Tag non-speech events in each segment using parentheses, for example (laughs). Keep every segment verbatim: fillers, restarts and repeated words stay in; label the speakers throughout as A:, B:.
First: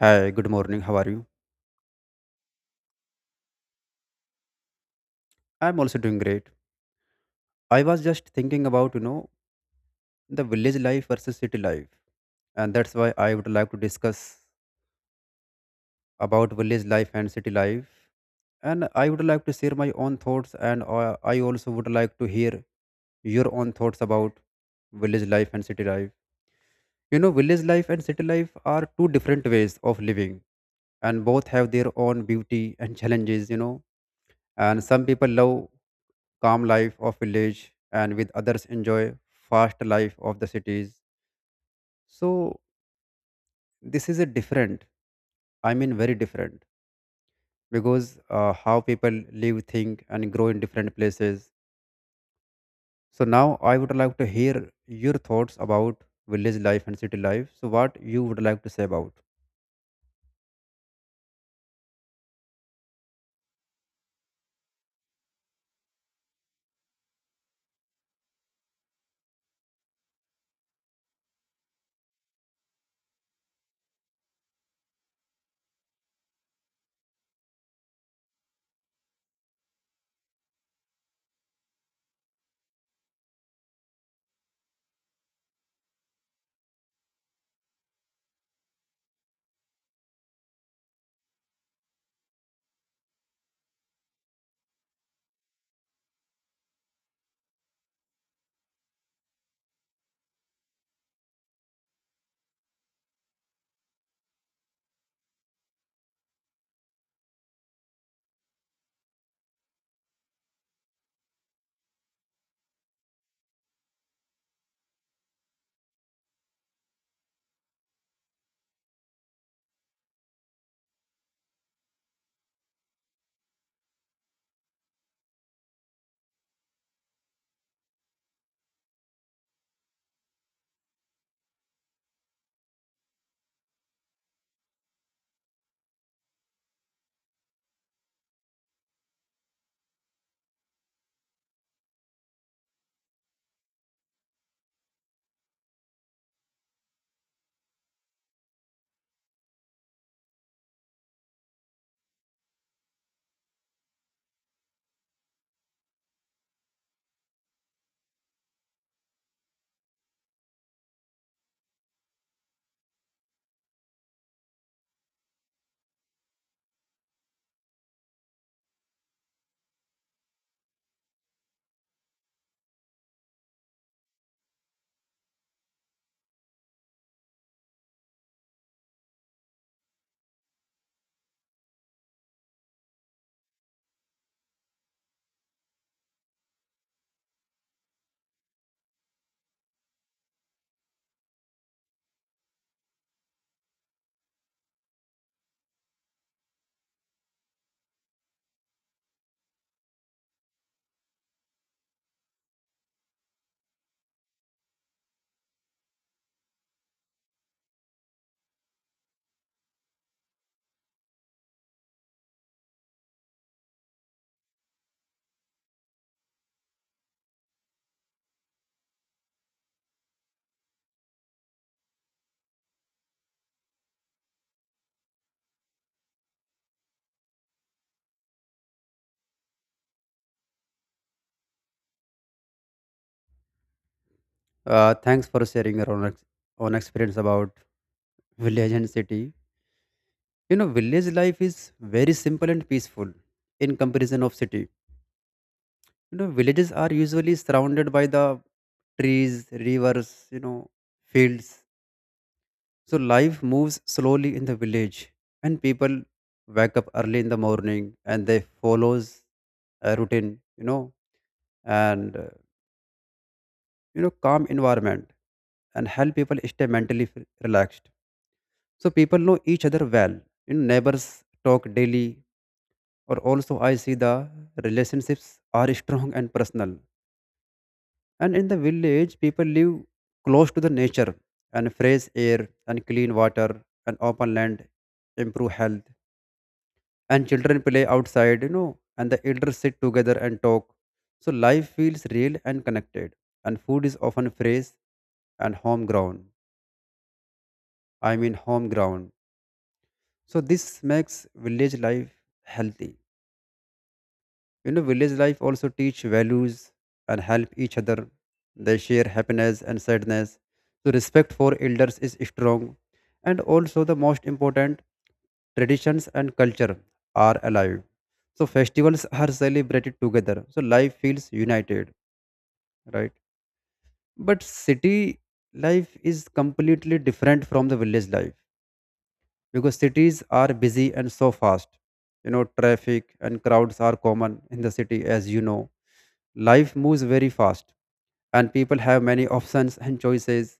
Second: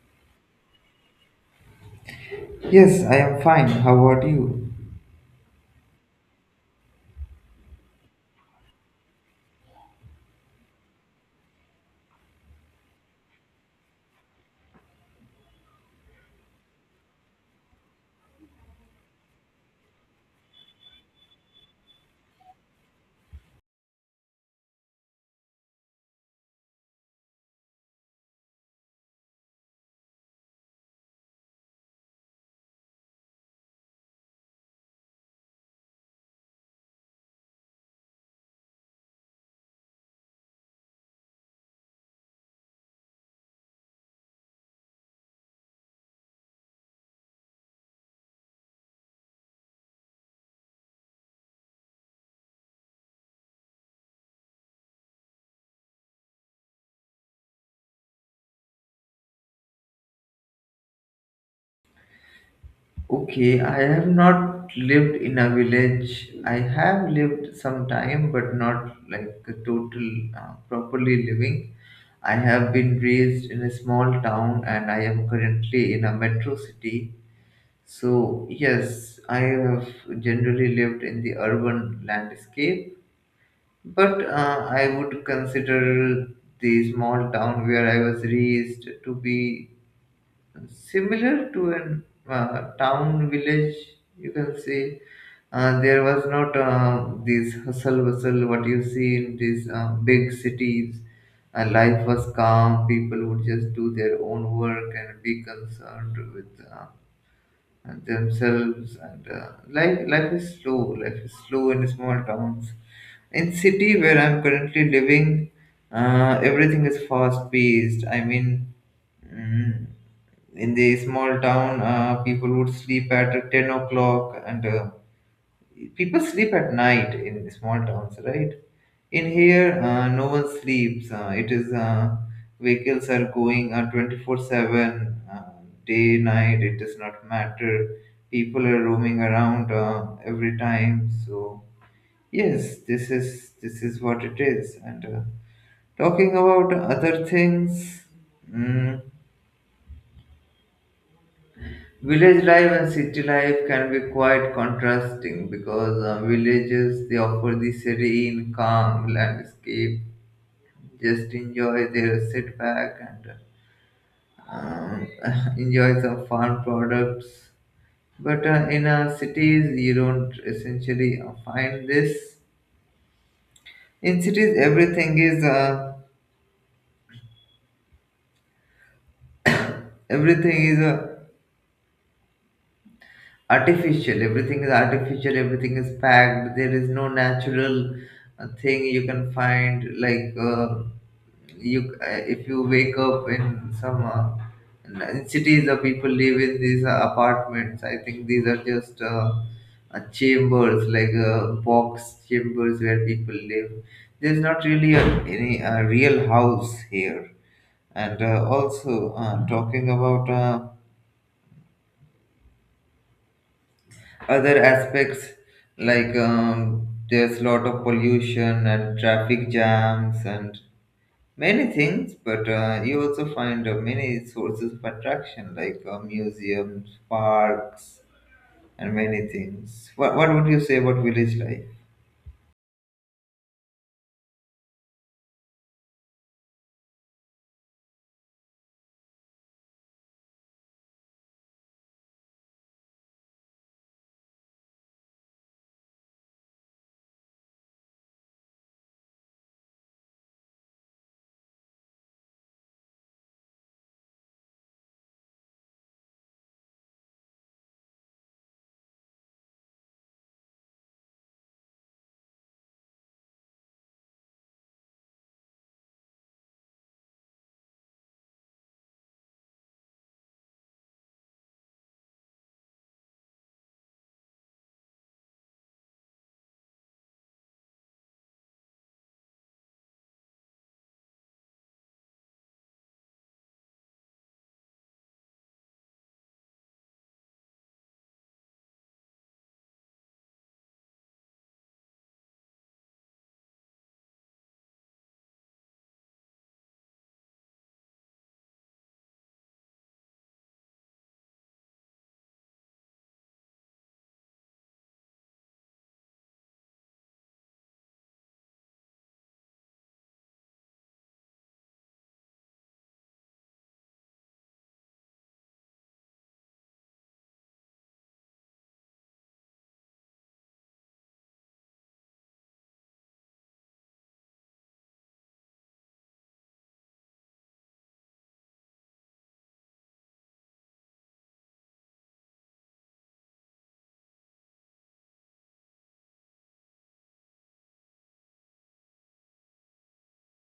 A: Hi, good morning. How are you?
B: Yes, I am fine. How about you?
A: I'm also doing great. I was just thinking about, you know, the village life versus city life. And that's why I would like to discuss about village life and city life. And I would like to share my own thoughts, and uh, I also would like to hear your own thoughts about village life and city life. You know, village life and city life are two different ways of living, and both have their own beauty and challenges, you know and some people love calm life of village, and with others enjoy fast life of the cities. So this is a different, I mean, very different because, uh, how people live, think and grow in different places. So now I would like to hear your thoughts about village life and city life. So what you would like to say about?
B: Okay, I have not lived in a village. I have lived some time, but not like a total uh, properly living. I have been raised in a small town and I am currently in a metro city. So, yes, I have generally lived in the urban landscape, but uh, I would consider the small town where I was raised to be similar to an uh, town village you can see. Uh, there was not uh, this hustle bustle what you see in these uh, big cities. Uh, life was calm. People would just do their own work and be concerned with uh, themselves, and uh, life life is slow. Life is slow in small towns. In city where I'm currently living, uh, everything is fast paced. i mean Mm. In the small town, uh, people would sleep at ten o'clock, and uh, people sleep at night in the small towns, right? In here, uh, no one sleeps. Uh, it is uh, vehicles are going uh, twenty-four seven, uh, day, night. It does not matter. People are roaming around uh, every time. So yes, this is this is what it is. And uh, talking about other things. Mm, Village life and city life can be quite contrasting because uh, villages, they offer the serene, calm landscape. Just enjoy their setback and um, (laughs) enjoy some farm products. But uh, in uh, cities, you don't essentially uh, find this. In cities, everything is uh, everything is uh, artificial. Everything is artificial. Everything is packed. There is no natural uh, thing you can find. Like uh, you uh, If you wake up in some uh, in in cities, the people live in these uh, apartments. I think these are just uh, uh, chambers like uh, box chambers where people live. There's not really a, any a real house here. And uh, also uh, talking about uh, other aspects like, um, there's a lot of pollution and traffic jams and many things, but uh, you also find uh, many sources of attraction like uh, museums, parks, and many things. What, what would you say about village life?
A: Uh, thanks for sharing your own, ex- own experience about village and city. you know village life is very simple and peaceful in comparison of city. you know villages are usually surrounded by the trees, rivers, you know fields. So life moves slowly in the village, and people wake up early in the morning, and they follows a routine. you know and uh, you know calm environment and help people stay mentally f- relaxed. So people know each other well. you know neighbors talk daily. Or also I see the relationships are strong and personal. And in the village, people live close to the nature, and fresh air, and clean water, and open land improve health. And children play outside, you know, and the elders sit together and talk. So life feels real and connected. And food is often fresh and home grown. I mean, home ground. So this makes village life healthy. You know, village life also teach values and help each other. They share happiness and sadness. So respect for elders is strong. And also the most important, traditions and culture are alive. So festivals are celebrated together. So life feels united, right? But city life is completely different from the village life because cities are busy and so fast. You know, traffic and crowds are common in the city, as you know. Life moves very fast, and people have many options and choices.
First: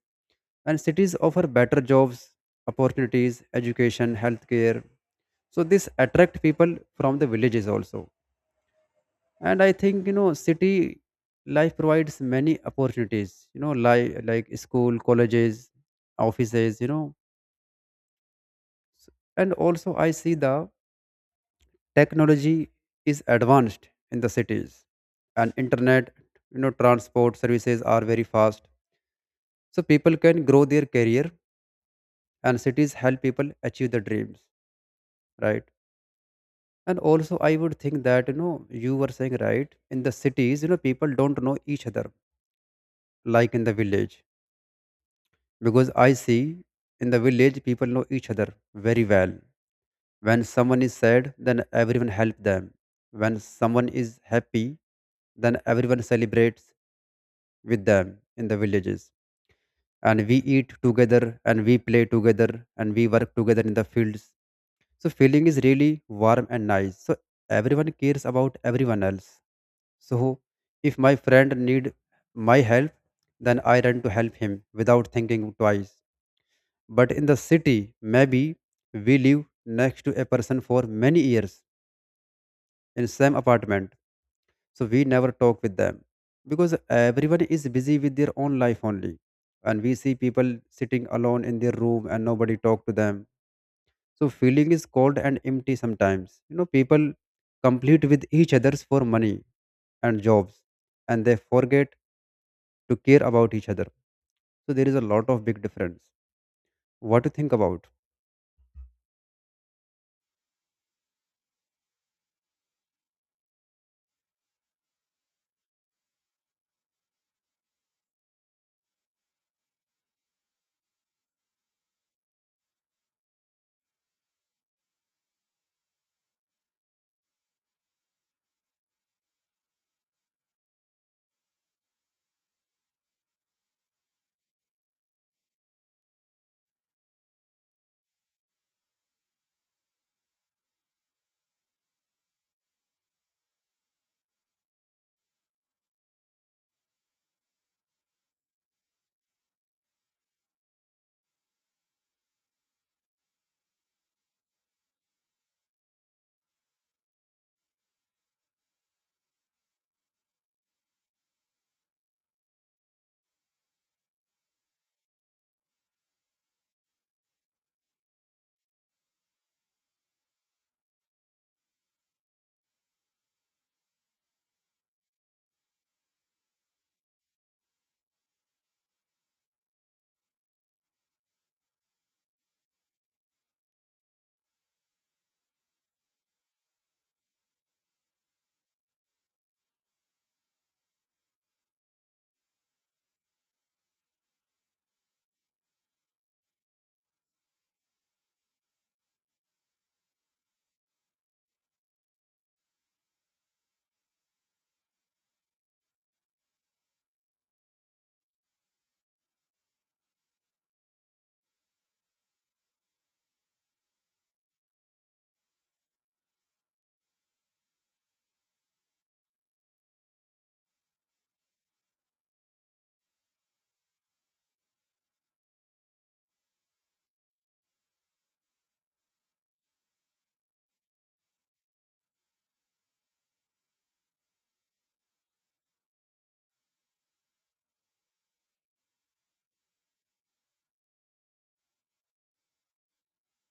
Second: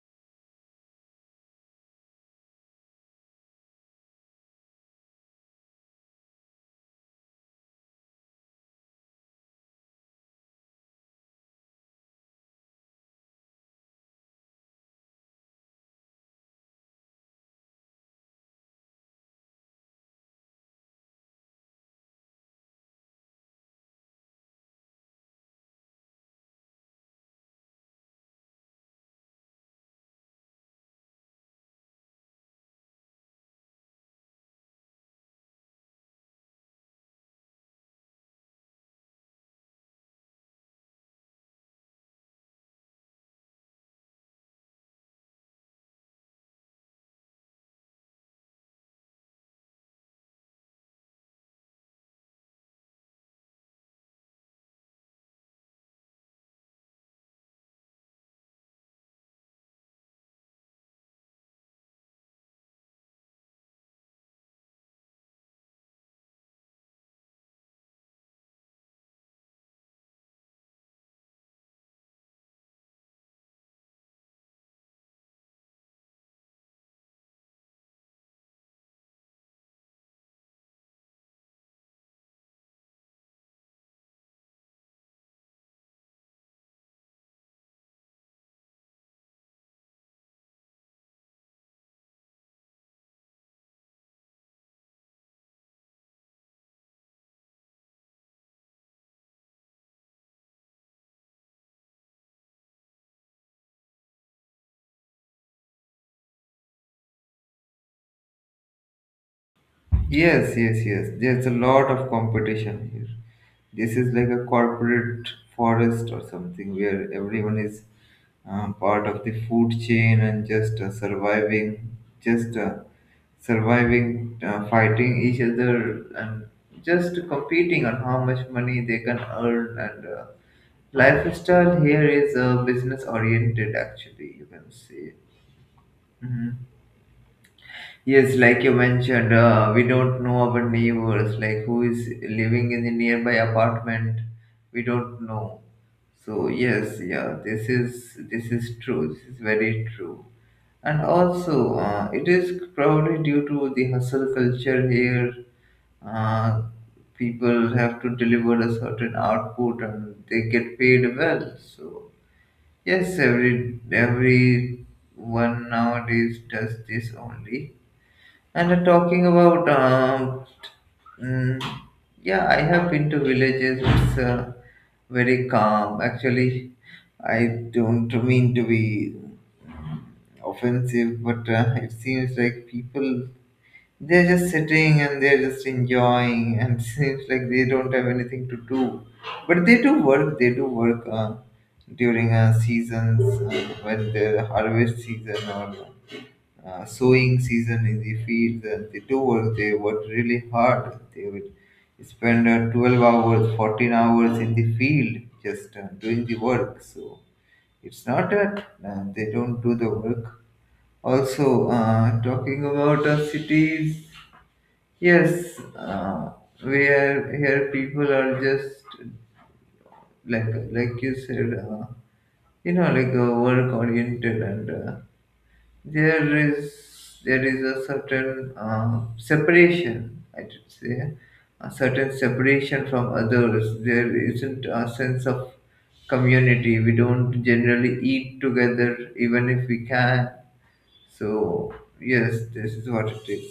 A: And cities offer better jobs, opportunities, education, healthcare. So this attract people from the villages also. And I think, you know, city life provides many opportunities. You know, like like school, colleges, offices. You know, and also I see the technology is advanced in the cities, and internet, you know transport services are very fast, so people can grow their career, and cities help people achieve their dreams, right? And also I would think that you know you were saying right, in the cities, you know people don't know each other like in the village, because I see in the village people know each other very well. When someone is sad, then everyone help them. When someone is happy, then everyone celebrates with them in the villages. And we eat together, and we play together, and we work together in the fields. So feeling is really warm and nice. So everyone cares about everyone else. So if my friend need my help, then I run to help him without thinking twice. But in the city, maybe we live next to a person for many years in same apartment, so we never talk with them because everyone is busy with their own life only. And we see people sitting alone in their room, and nobody talk to them. So feeling is cold and empty sometimes. you know people compete with each others for money and jobs, and they forget to care about each other. So there is a lot of big difference. What to think about?
B: Yes, yes, yes. There's a lot of competition here. This is like a corporate forest or something where everyone is um, part of the food chain and just uh, surviving, just uh, surviving, uh, fighting each other, and just competing on how much money they can earn. And uh, lifestyle here is uh, business oriented, actually, you can say. Mm-hmm. Yes, like you mentioned, uh, we don't know our neighbors, like who is living in the nearby apartment. We don't know. So yes, yeah, this is this is true. This is very true. And also, uh, it is probably due to the hustle culture here. Uh, People have to deliver a certain output, and they get paid well. So yes, every everyone nowadays does this only. And uh, talking about, um, mm, yeah, I have been to villages. It's uh, very calm. Actually, I don't mean to be offensive, but uh, it seems like people, they're just sitting and they're just enjoying, and (laughs) seems like they don't have anything to do. But they do work. They do work uh, during uh, seasons uh, when the harvest season or uh, sowing season in the fields. And they do work. They worked really hard. They would spend uh, twelve hours, fourteen hours in the field just uh, doing the work. So it's not that uh, they don't do the work. Also uh, talking about uh, cities, yes, uh, where here people are just like like you said, uh, you know, like uh, work oriented. And uh, there is there is a certain uh, separation, I should say, a certain separation from others. There isn't a sense of community. We don't generally eat together even if we can. So yes, this is what it is.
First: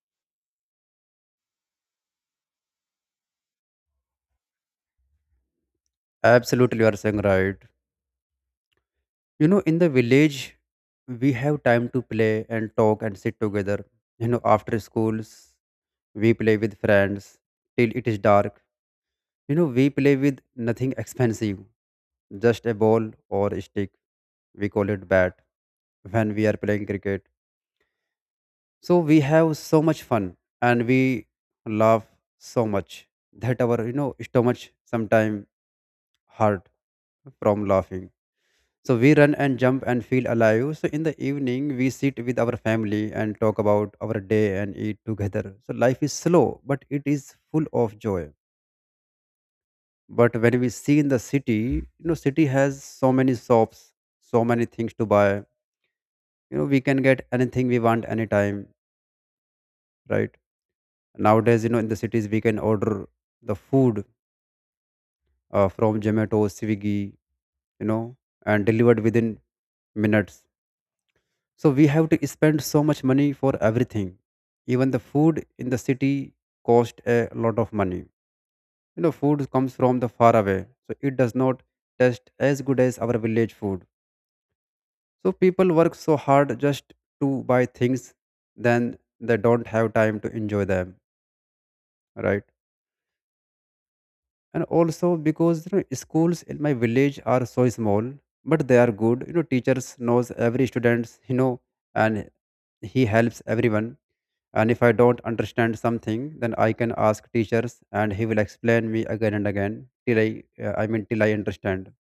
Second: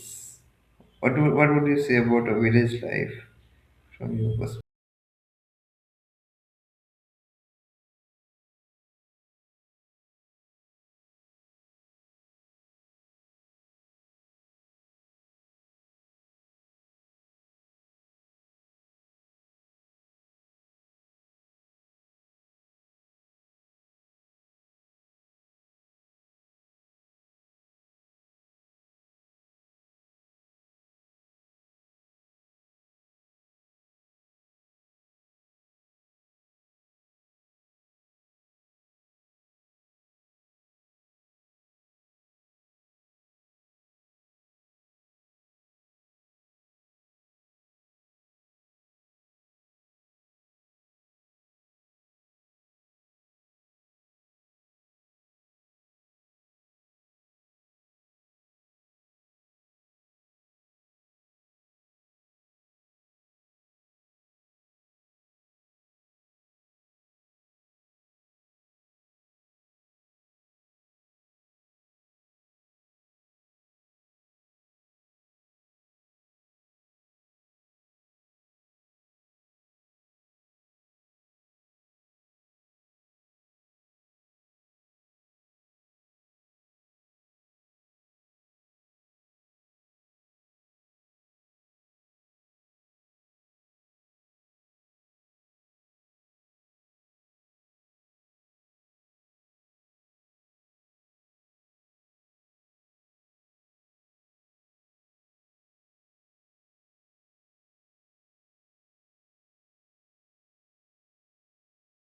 B: What would, what would you say about a village life from your perspective?
A: Absolutely, you are saying right. you know in the village we have time to play and talk and sit together. you know after schools we play with friends till it is dark. You know, we play with nothing expensive, just a ball or a stick. We call it bat when we are playing cricket. So we have so much fun, and we laugh so much that our, you know, stomach sometimes hurt from laughing. So we run and jump and feel alive. So in the evening, we sit with our family and talk about our day and eat together. So life is slow, but it is full of joy. But when we see in the city, you know city has so many shops, so many things to buy. you know we can get anything we want anytime, right? Nowadays, you know in the cities we can order the food, uh, from Zomato, Swiggy, you know and delivered within minutes. So we have to spend so much money for everything. Even the food in the city cost a lot of money. you know food comes from the far away, so it does not taste as good as our village food. So people work so hard just to buy things, then they don't have time to enjoy them, right? And also because you know schools in my village are so small, but they are good. You know, teachers knows every students, you know, and he helps everyone. And if I don't understand something, then I can ask teachers, and he will explain me again and again till I, uh, I mean, till I understand.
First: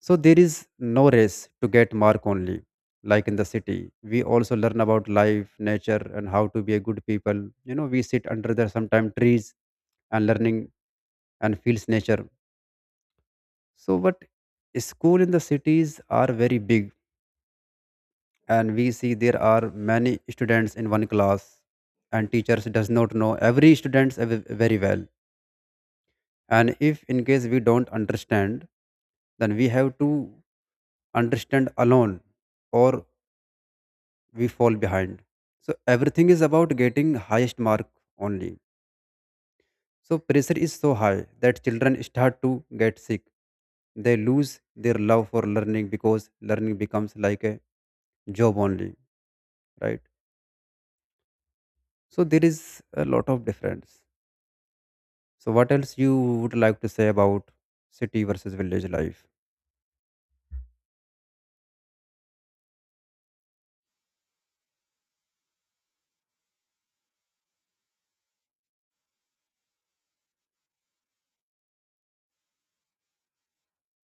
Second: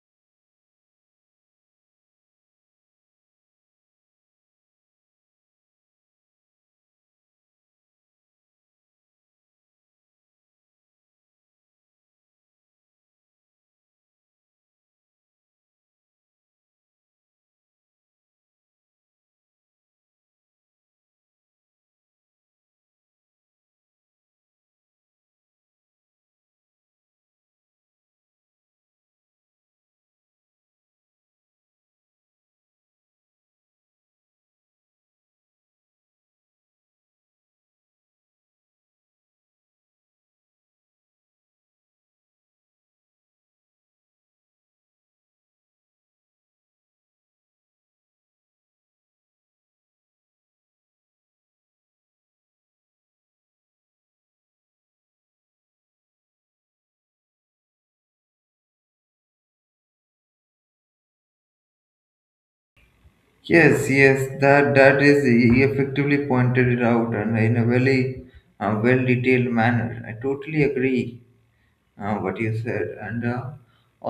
A: So there is no race to get mark only. Like in the city, we also learn about life, nature, and how to be a good people. You know, we sit under the sometime trees and learning and feels nature. So, but school in the cities are very big, and we see there are many students in one class, and teachers does not know every students ev- very well. And if in case we don't understand, then we have to understand alone, or we fall behind. So everything is about getting highest mark only. So pressure is so high that children start to get sick. They lose their love for learning, because learning becomes like a job only, right? So there is a lot of difference. So what else you would like to say about city versus village life?
B: Yes, yes, that that is he effectively pointed it out and in a very uh, well detailed manner. I totally agree uh, what you said. And uh,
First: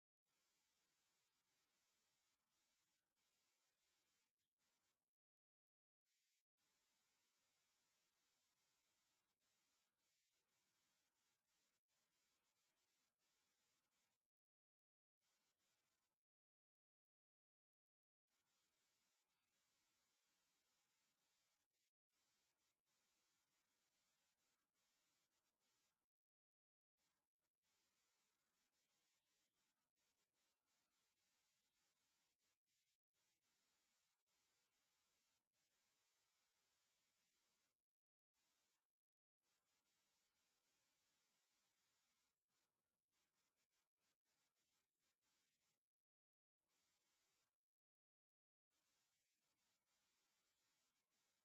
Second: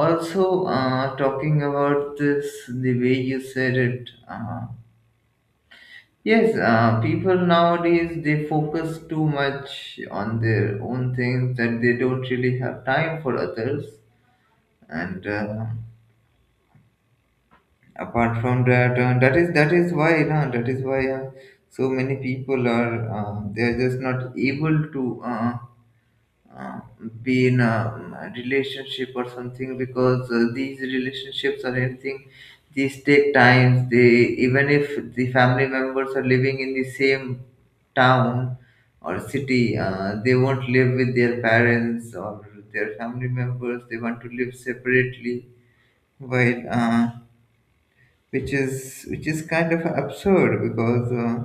B: also uh, talking about this, the way you said it, uh, yes, uh, people nowadays, they focus too much on their own things that they don't really have time for others. And uh, apart from that, uh, that is that is why uh, that is why uh, so many people are uh, they are just not able to uh, uh, be in a, um, relationship or something because uh, these relationships or anything, these take times. They, even if the family members are living in the same town or city, uh, they won't live with their parents or their family members. They want to live separately, while uh, which is which is kind of absurd because uh,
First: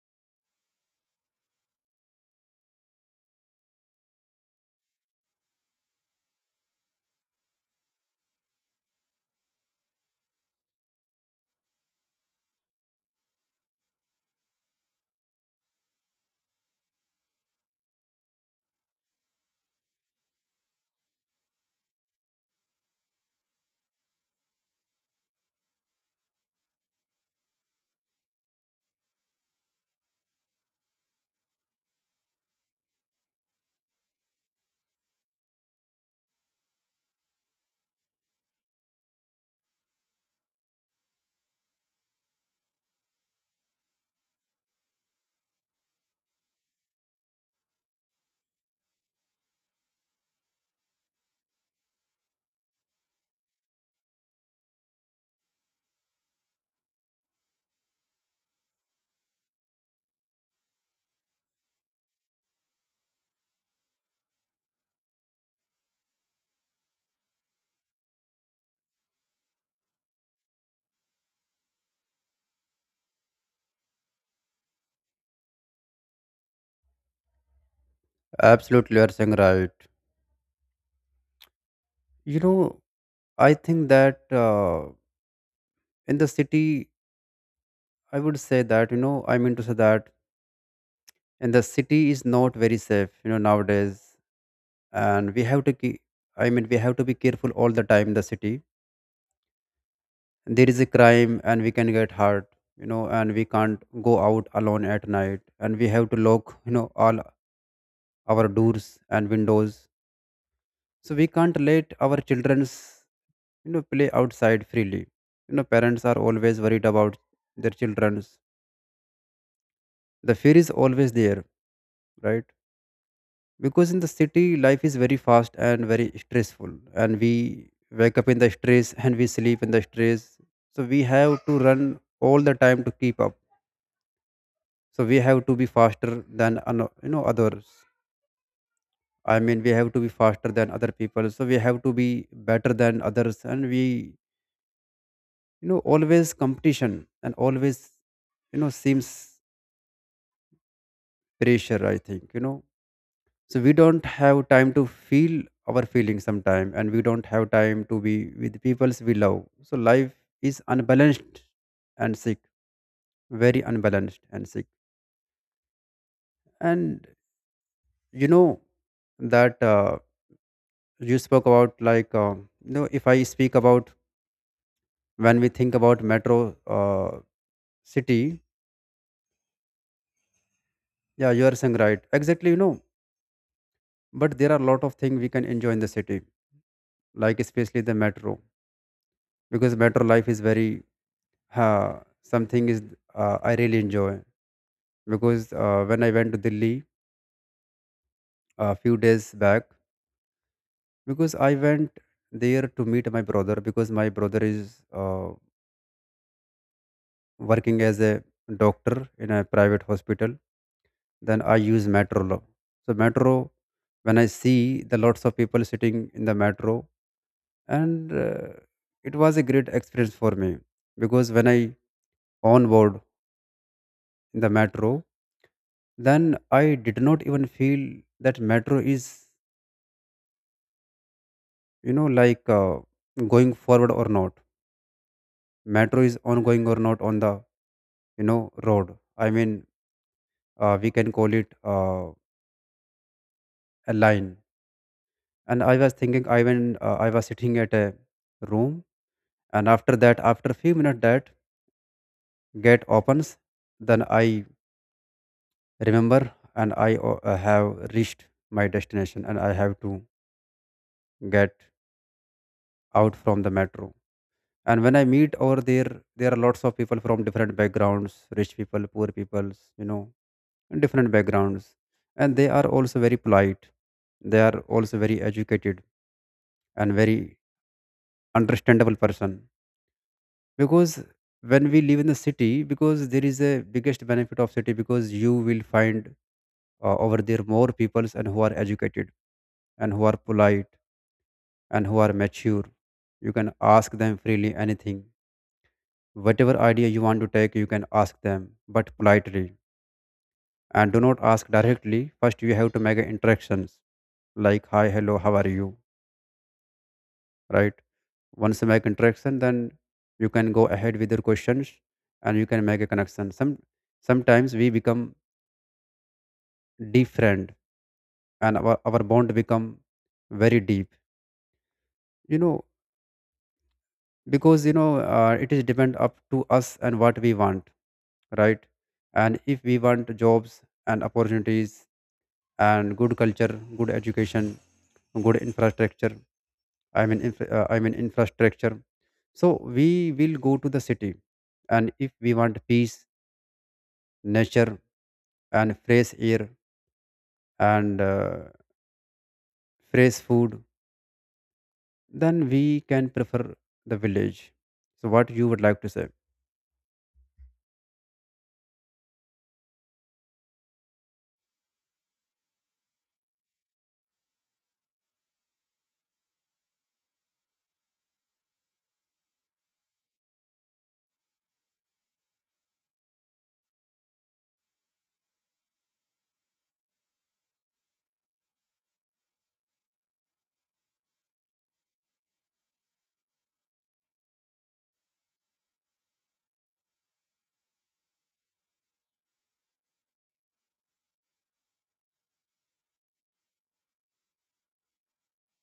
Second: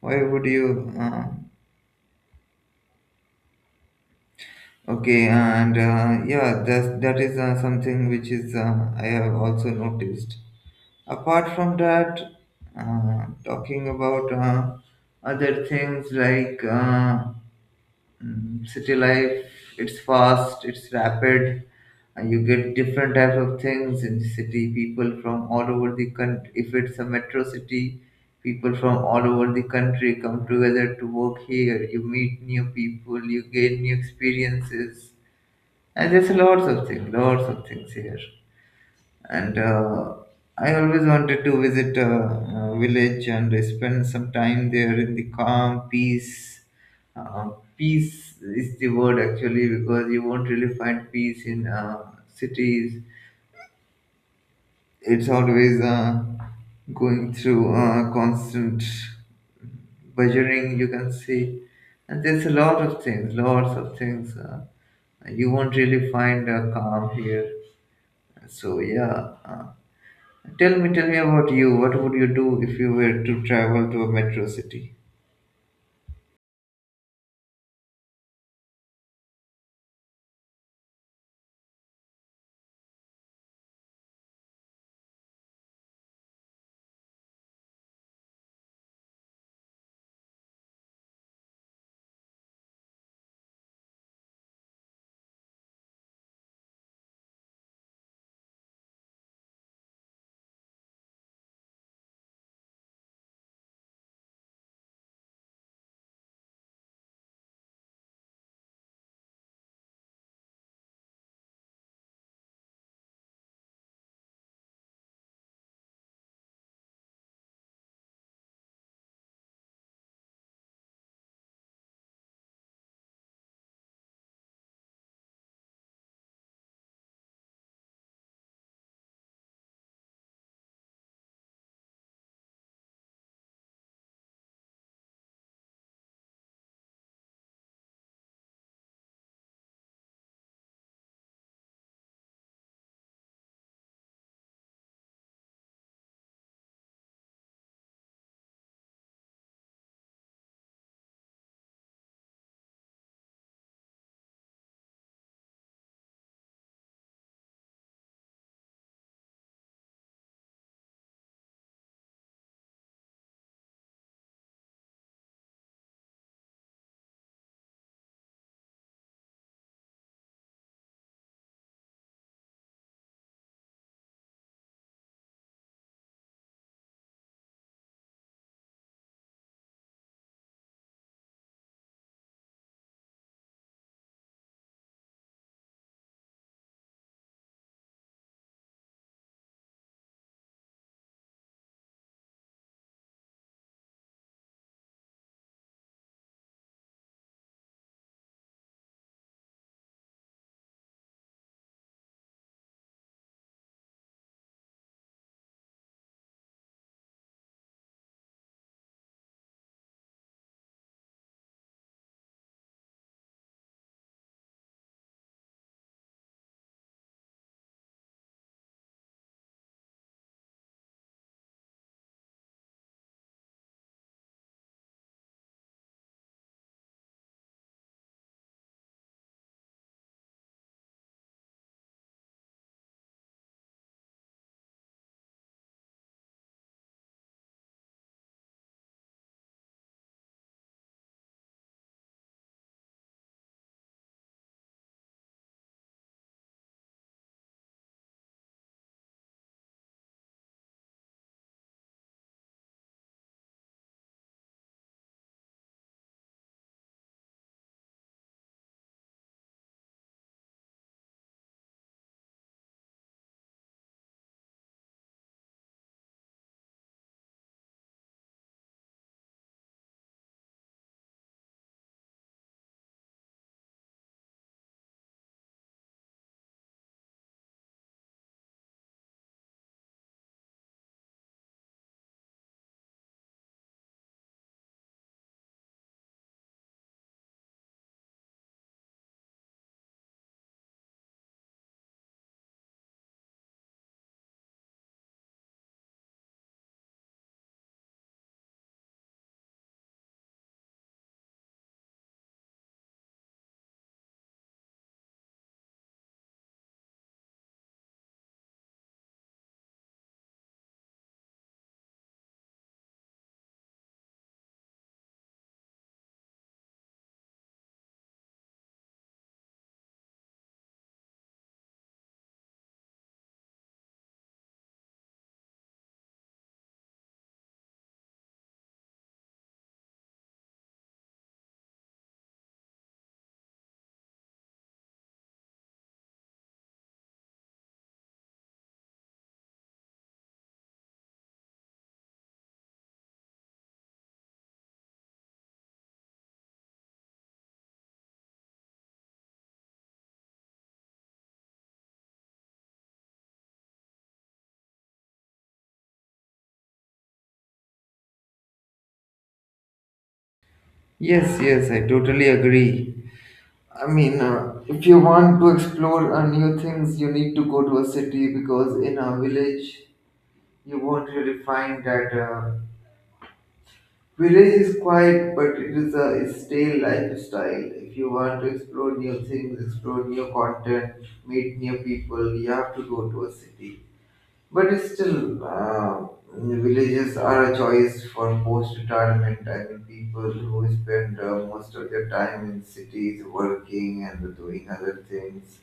B: why would you uh, Okay, and uh, yeah, that that is uh, something which is, uh, I have also noticed. Apart from that, uh, talking about uh, other things like, uh, mm, city life, it's fast, it's rapid. Uh, you get different type of things in city. People from all over the country. If it's a metro city, people from all over the country come together to work here. You meet new people, you gain new experiences, and there's lots of things, lots of things here. And uh, I always wanted to visit a, a village and spend some time there in the calm, peace. Uh, Peace is the word actually, because you won't really find peace in uh, cities. It's always uh, going through uh, constant buzzing, you can see. And there's a lot of things, lots of things. Uh, you won't really find a calm here. So yeah, uh, tell me, tell me about you. What would you do if you were to travel to a metro city?
A: Absolutely, you are saying right. You know, I think that uh, in the city, I would say that, you know, I mean to say that, and the city is not very safe, you know nowadays. And we have to keep, I mean, we have to be careful all the time in the city. There is a crime, and we can get hurt. you know and we can't go out alone at night. And we have to lock, you know all our doors and windows. So we can't let our children's, you know play outside freely. you know parents are always worried about their children's. The fear is always there, right? Because in the city life is very fast and very stressful, and we wake up in the stress, and we sleep in the stress. So we have to run all the time to keep up. So we have to be faster than ano- you know others. I mean, we have to be faster than other people. So we have to be better than others, and we, you know always competition, and always, you know seems pressure, I think you know so we don't have time to feel our feelings sometime, and we don't have time to be with peoples we love. So life is unbalanced and sick. Very unbalanced and sick. And you know that uh, you spoke about like, uh, you know if I speak about when we think about metro, uh, city. Yeah, you are saying right, exactly. you know but there are a lot of things we can enjoy in the city, like especially the metro, because metro life is very— Huh, something is, uh, I really enjoy, because uh, when I went to Delhi a few days back, because I went there to meet my brother, because my brother is uh, working as a doctor in a private hospital. Then I use metro. lo- So metro, when I see the lots of people sitting in the metro, and uh, it was a great experience for me, because when I onboard in the metro, then I did not even feel that metro is, you know, like, uh, going forward or not. Metro is ongoing or not on the, you know, road. I mean, uh, we can call it uh, a line. And I was thinking, I went, uh, I was sitting at a room, and after that, after a few minutes, that gate opens. Then I remember, and I uh, have reached my destination, and I have to get out from the metro. And when I meet over there, there are lots of people from different backgrounds, rich people, poor peoples, you know, and different backgrounds. And they are also very polite, they are also very educated and very understandable person. Because when we live in the city, because there is a biggest benefit of city, because you will find uh, over there more peoples and who are educated and who are polite and who are mature. You can ask them freely anything. Whatever idea you want to take, you can ask them, but politely. And do not ask directly. First, you have to make interactions, like, hi, hello, how are you? Right? Once you make interaction, then you can go ahead with your questions and you can make a connection. Some Sometimes we become deep friend and our, our bond become very deep, you know, because, you know, uh, it is depend up to us and what we want, right? And if we want jobs and opportunities and good culture, good education, good infrastructure. I mean, inf- uh, I mean infrastructure. So we will go to the city, and if we want peace, nature, and fresh air and uh, fresh food, then we can prefer the village. So what you would like to say?
B: Yes, yes, I totally agree. I mean, uh, if you want to explore uh, new things, you need to go to a city because in a village, you won't really find that. Uh, village is quiet, but it is a it's stale lifestyle. If you want to explore new things, explore new content, meet new people, you have to go to a city. But it's still, uh, villages are a choice for post-retirement. I mean, people who spend uh, most of their time in cities working and doing other things,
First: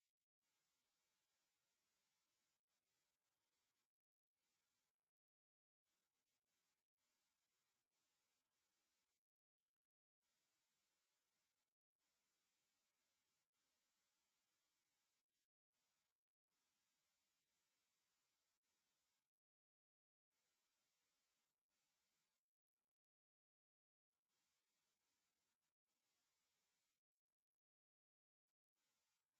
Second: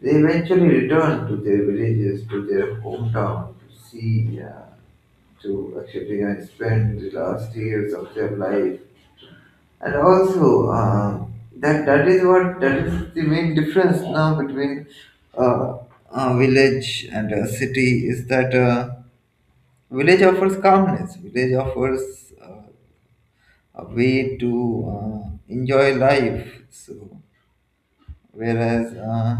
B: they eventually return to their villages, to their hometown, to see, uh, to actually uh, spend the last years of their life. And also, uh, that that is what that is the main difference now between uh, a village and a city is that. Uh, Village offers calmness. Village offers uh, a way to uh, enjoy life. So, whereas uh,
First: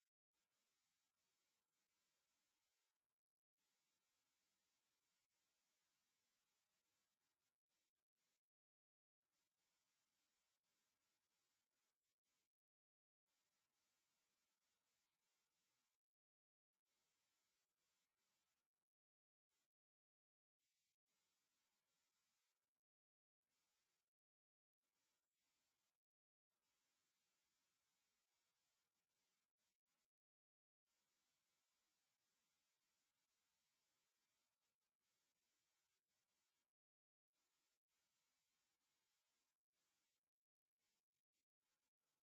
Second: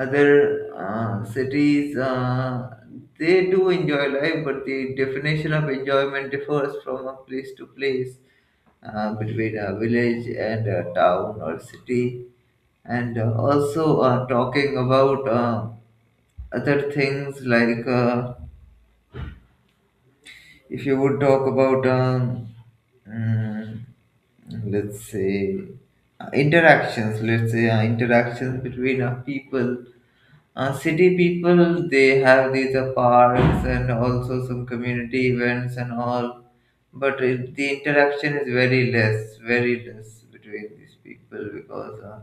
B: other uh, cities, uh, they do enjoy life, but the definition of enjoyment differs from a place to place, uh, between a village and a town or city. And uh, also uh, talking about uh, other things like. Uh, If you would talk about, um, mm, let's say, uh, interactions, let's say uh, interactions between uh, people, uh, city people, they have these uh, parks and also some community events and all, but it, the interaction is very less, very less between these people because uh,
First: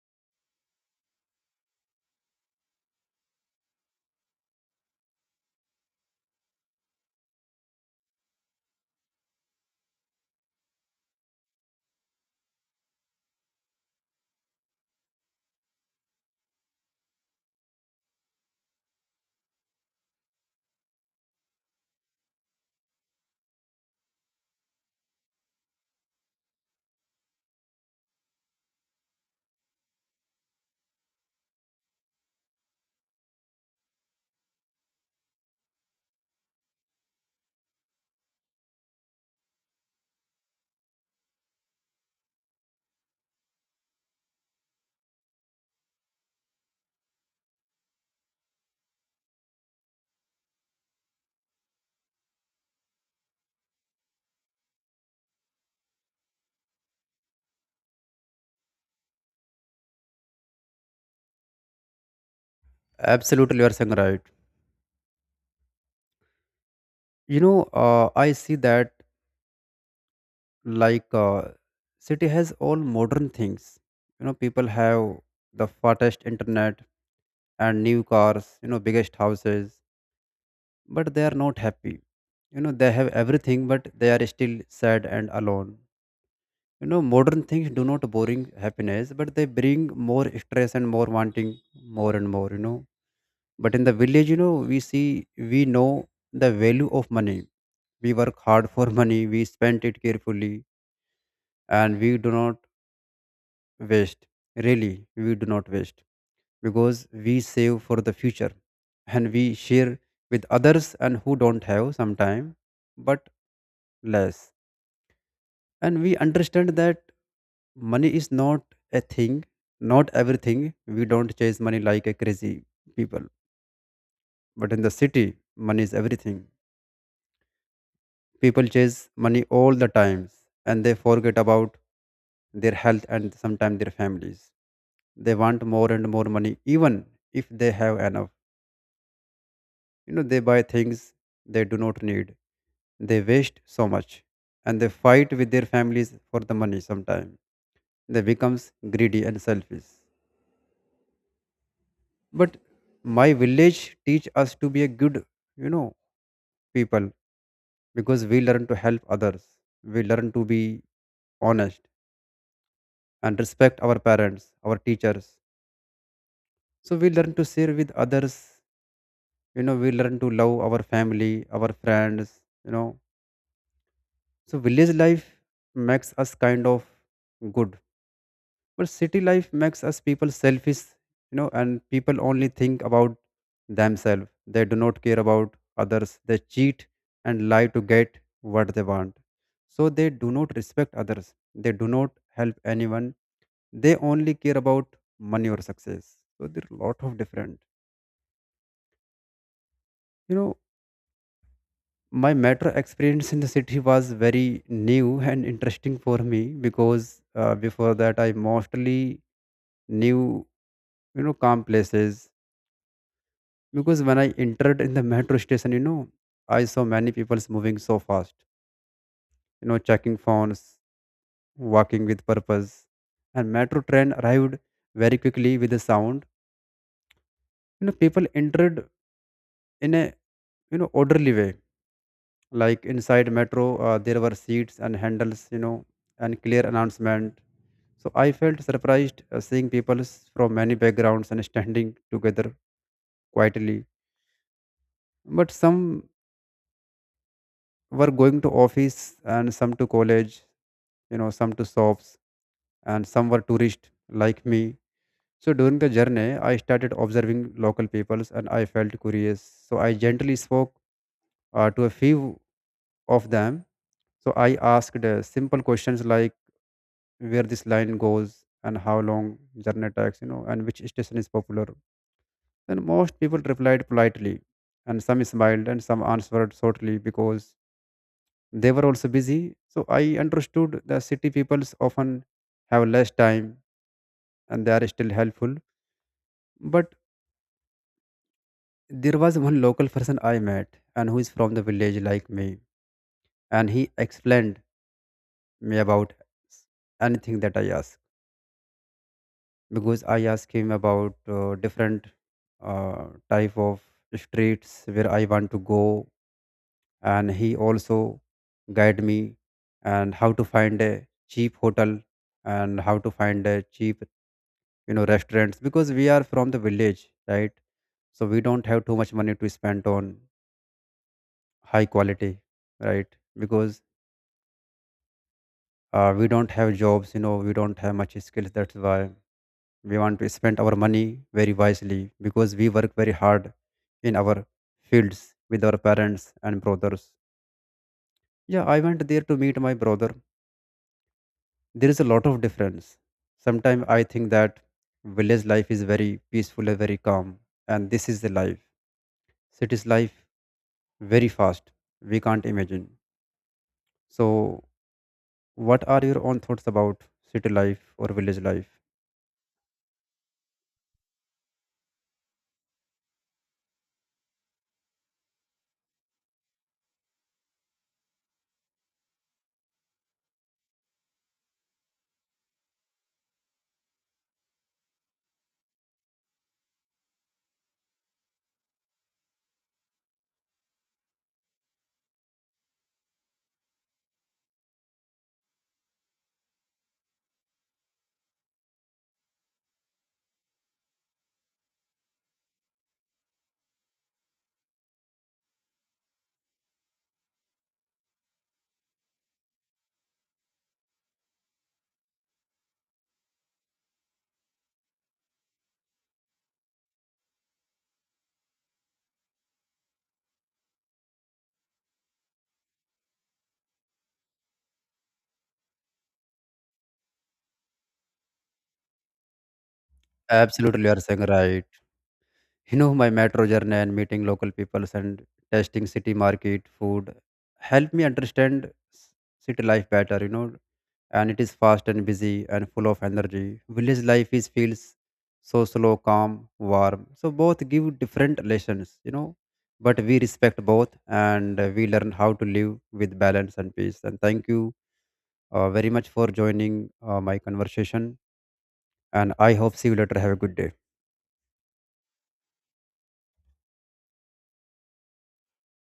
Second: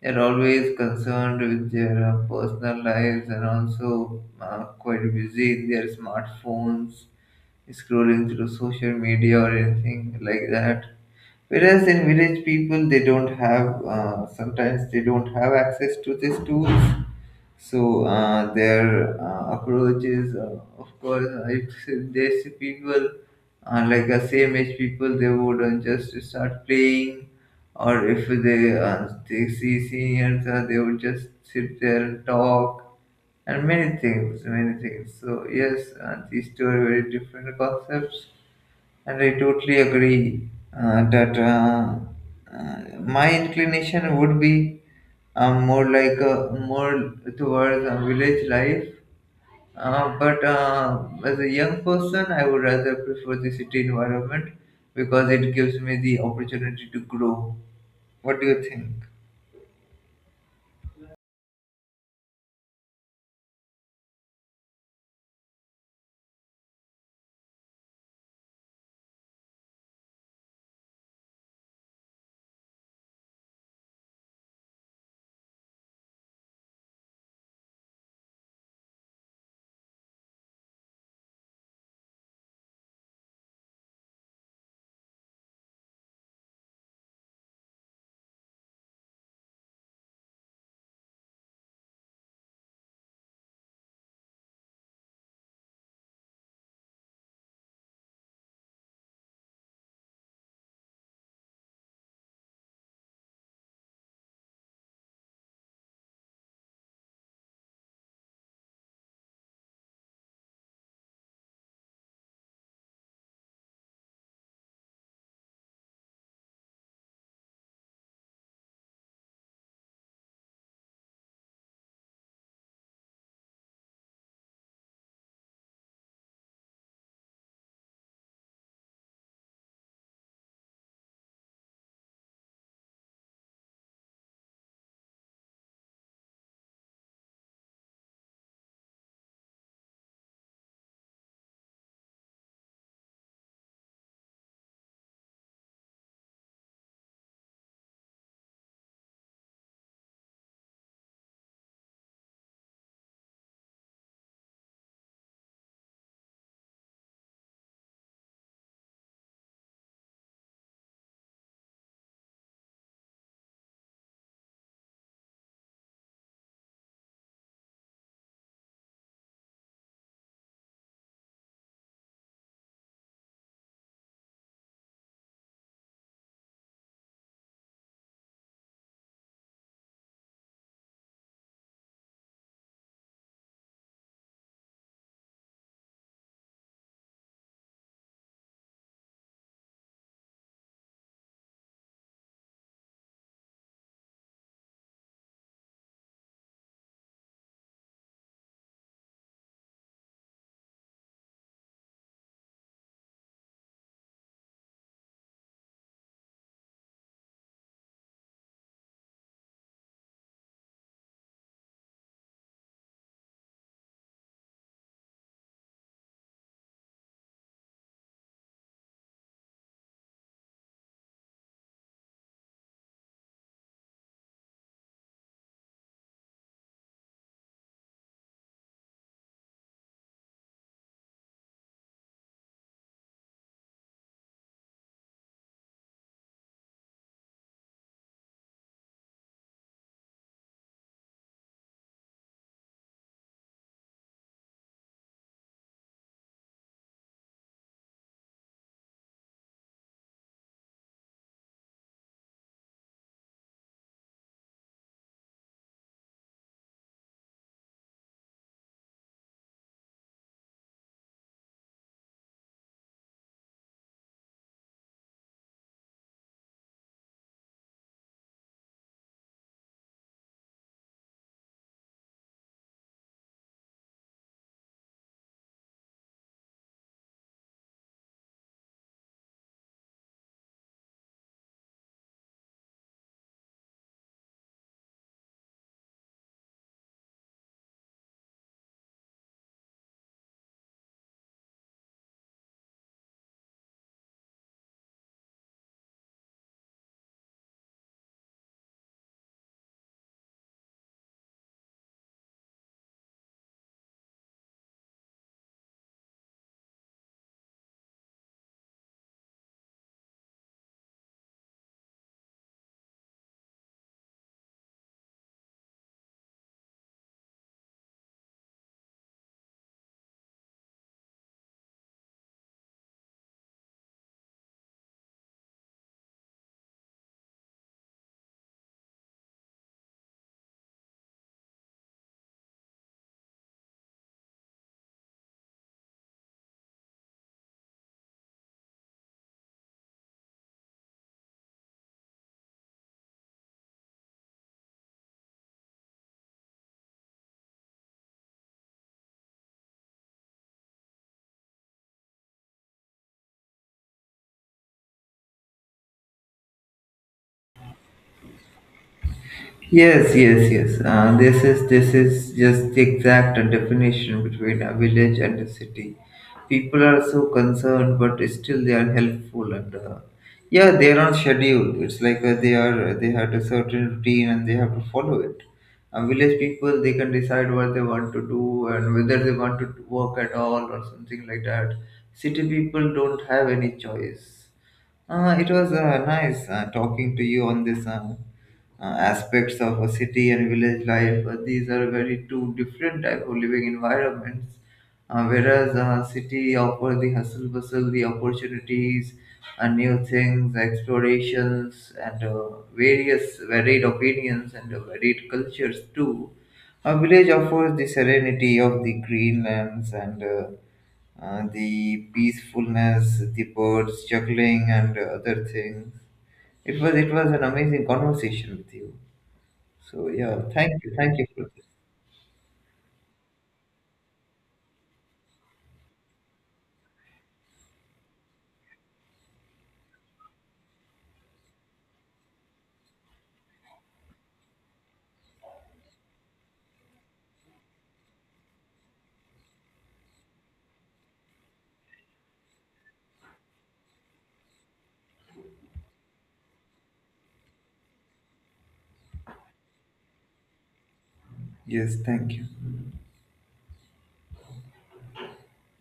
B: they're always concerned with their uh, personal lives and also uh, quite busy in their smartphones scrolling through social media or anything like that. Whereas in village people, they don't have, uh, sometimes they don't have access to these tools. So uh, their uh, approach is, uh, of course, uh, if they see people uh, like the same age people, they would uh, just start playing, or if they uh, they see seniors, uh, they would just sit there and talk and many things, many things. So yes, uh, these two are very different concepts, and I totally agree uh, that uh, uh, my inclination would be um, more like uh, more towards uh, village life. Uh, but uh, as a young person, I would rather prefer the city environment because it gives me the opportunity to grow. What do you think?
A: Absolutely, you are saying right. You know, uh, I see that like uh, city has all modern things. You know, people have the fastest internet and new cars, you know, biggest houses, but they are not happy. You know, they have everything, but they are still sad and alone. You know, modern things do not bring happiness, but they bring more stress and more wanting more and more, you know. But in the village, you know, we see, we know the value of money. We work hard for money, we spend it carefully, and we do not waste. Really, we do not waste, because we save for the future and we share with others and who don't have sometime but less. And we understand that money is not a thing, not everything. We don't chase money like a crazy people. But in the city, money is everything. People chase money all the times and they forget about their health and sometimes their families. They want more and more money even if they have enough. You know, they buy things they do not need. They waste so much and they fight with their families for the money sometimes. They becomes greedy and selfish. But my village teach us to be a good, you know, people, because we learn to help others. We learn to be honest and respect our parents, our teachers. So we learn to share with others, you know, we learn to love our family, our friends, you know. So village life makes us kind of good. But city life makes us people selfish, you know, and people only think about themselves. They do not care about others. They cheat and lie to get what they want. So they do not respect others. They do not help anyone. They only care about money or success. So there are a lot of different. You know, my metro experience in the city was very new and interesting for me, because uh, before that I mostly knew, you know, calm places. Because when I entered in the metro station, you know, I saw many people moving so fast, you know, checking phones, walking with purpose. And metro train arrived very quickly with a sound. You know, people entered in a, you know, orderly way. Like inside metro, uh, there were seats and handles, you know, and clear announcement. So I felt surprised uh, seeing people from many backgrounds and standing together quietly. But some were going to office and some to college, you know, some to shops and some were tourists like me. So during the journey, I started observing local peoples and I felt curious. So I gently spoke uh, to a few of them. So I asked uh, simple questions like where this line goes and how long journey takes, you know, and which station is popular. Then most people replied politely and some smiled and some answered shortly because they were also busy. So I understood the city peoples often have less time and they are still helpful. But there was one local person I met and who is from the village like me, and he explained me about s- anything that I asked. Because I asked him about uh, different uh, type of streets where I want to go, and he also guide me and how to find a cheap hotel and how to find a cheap, you know, restaurants, because we are from the village, right? So we don't have too much money to spend on high quality, right? Because uh, we don't have jobs, you know, we don't have much skills. That's why we want to spend our money very wisely, because we work very hard in our fields with our parents and brothers. Yeah, I went there to meet my brother. There is a lot of difference. Sometimes I think that village life is very peaceful and very calm, and this is the life. City's life very fast. We can't imagine. So what are your own thoughts about city life or village life?
B: Yes, yes, yes. Uh, this is this is just the exact definition between a village and a city. People are so concerned, but still they are helpful, and uh, yeah, they are on schedule. It's like uh, they are they had a certain routine and they have to follow it. And village people, they can decide what they want to do and whether they want to work at all or something like that. City people don't have any choice. Uh, it was uh, nice uh, talking to you on this. Uh, uh, Aspects of a city and village life. Uh, these are very two different type of living environments. Uh, whereas uh, city offers the hustle bustle, the opportunities, uh, new things, explorations, and uh, various varied opinions, and uh, varied cultures too. A village offers the serenity of the green lands, and uh, uh, the peacefulness, the birds juggling, and other things. It was it was an amazing conversation with you. So yeah, thank
A: Absolutely, you
B: you,
A: are
B: thank
A: saying
B: you for this.
A: right. You know, my metro journey and meeting local peoples and testing city market food help me understand s- city life better. You know, and it is fast and busy and full of energy. Village life is feels so slow, calm, warm. So both give different lessons. You know, but we respect both and uh, we learn how to live with balance and peace. And thank you uh, very much for joining uh, my conversation. And I hope see you later. Have a good day.
B: Yes, thank you.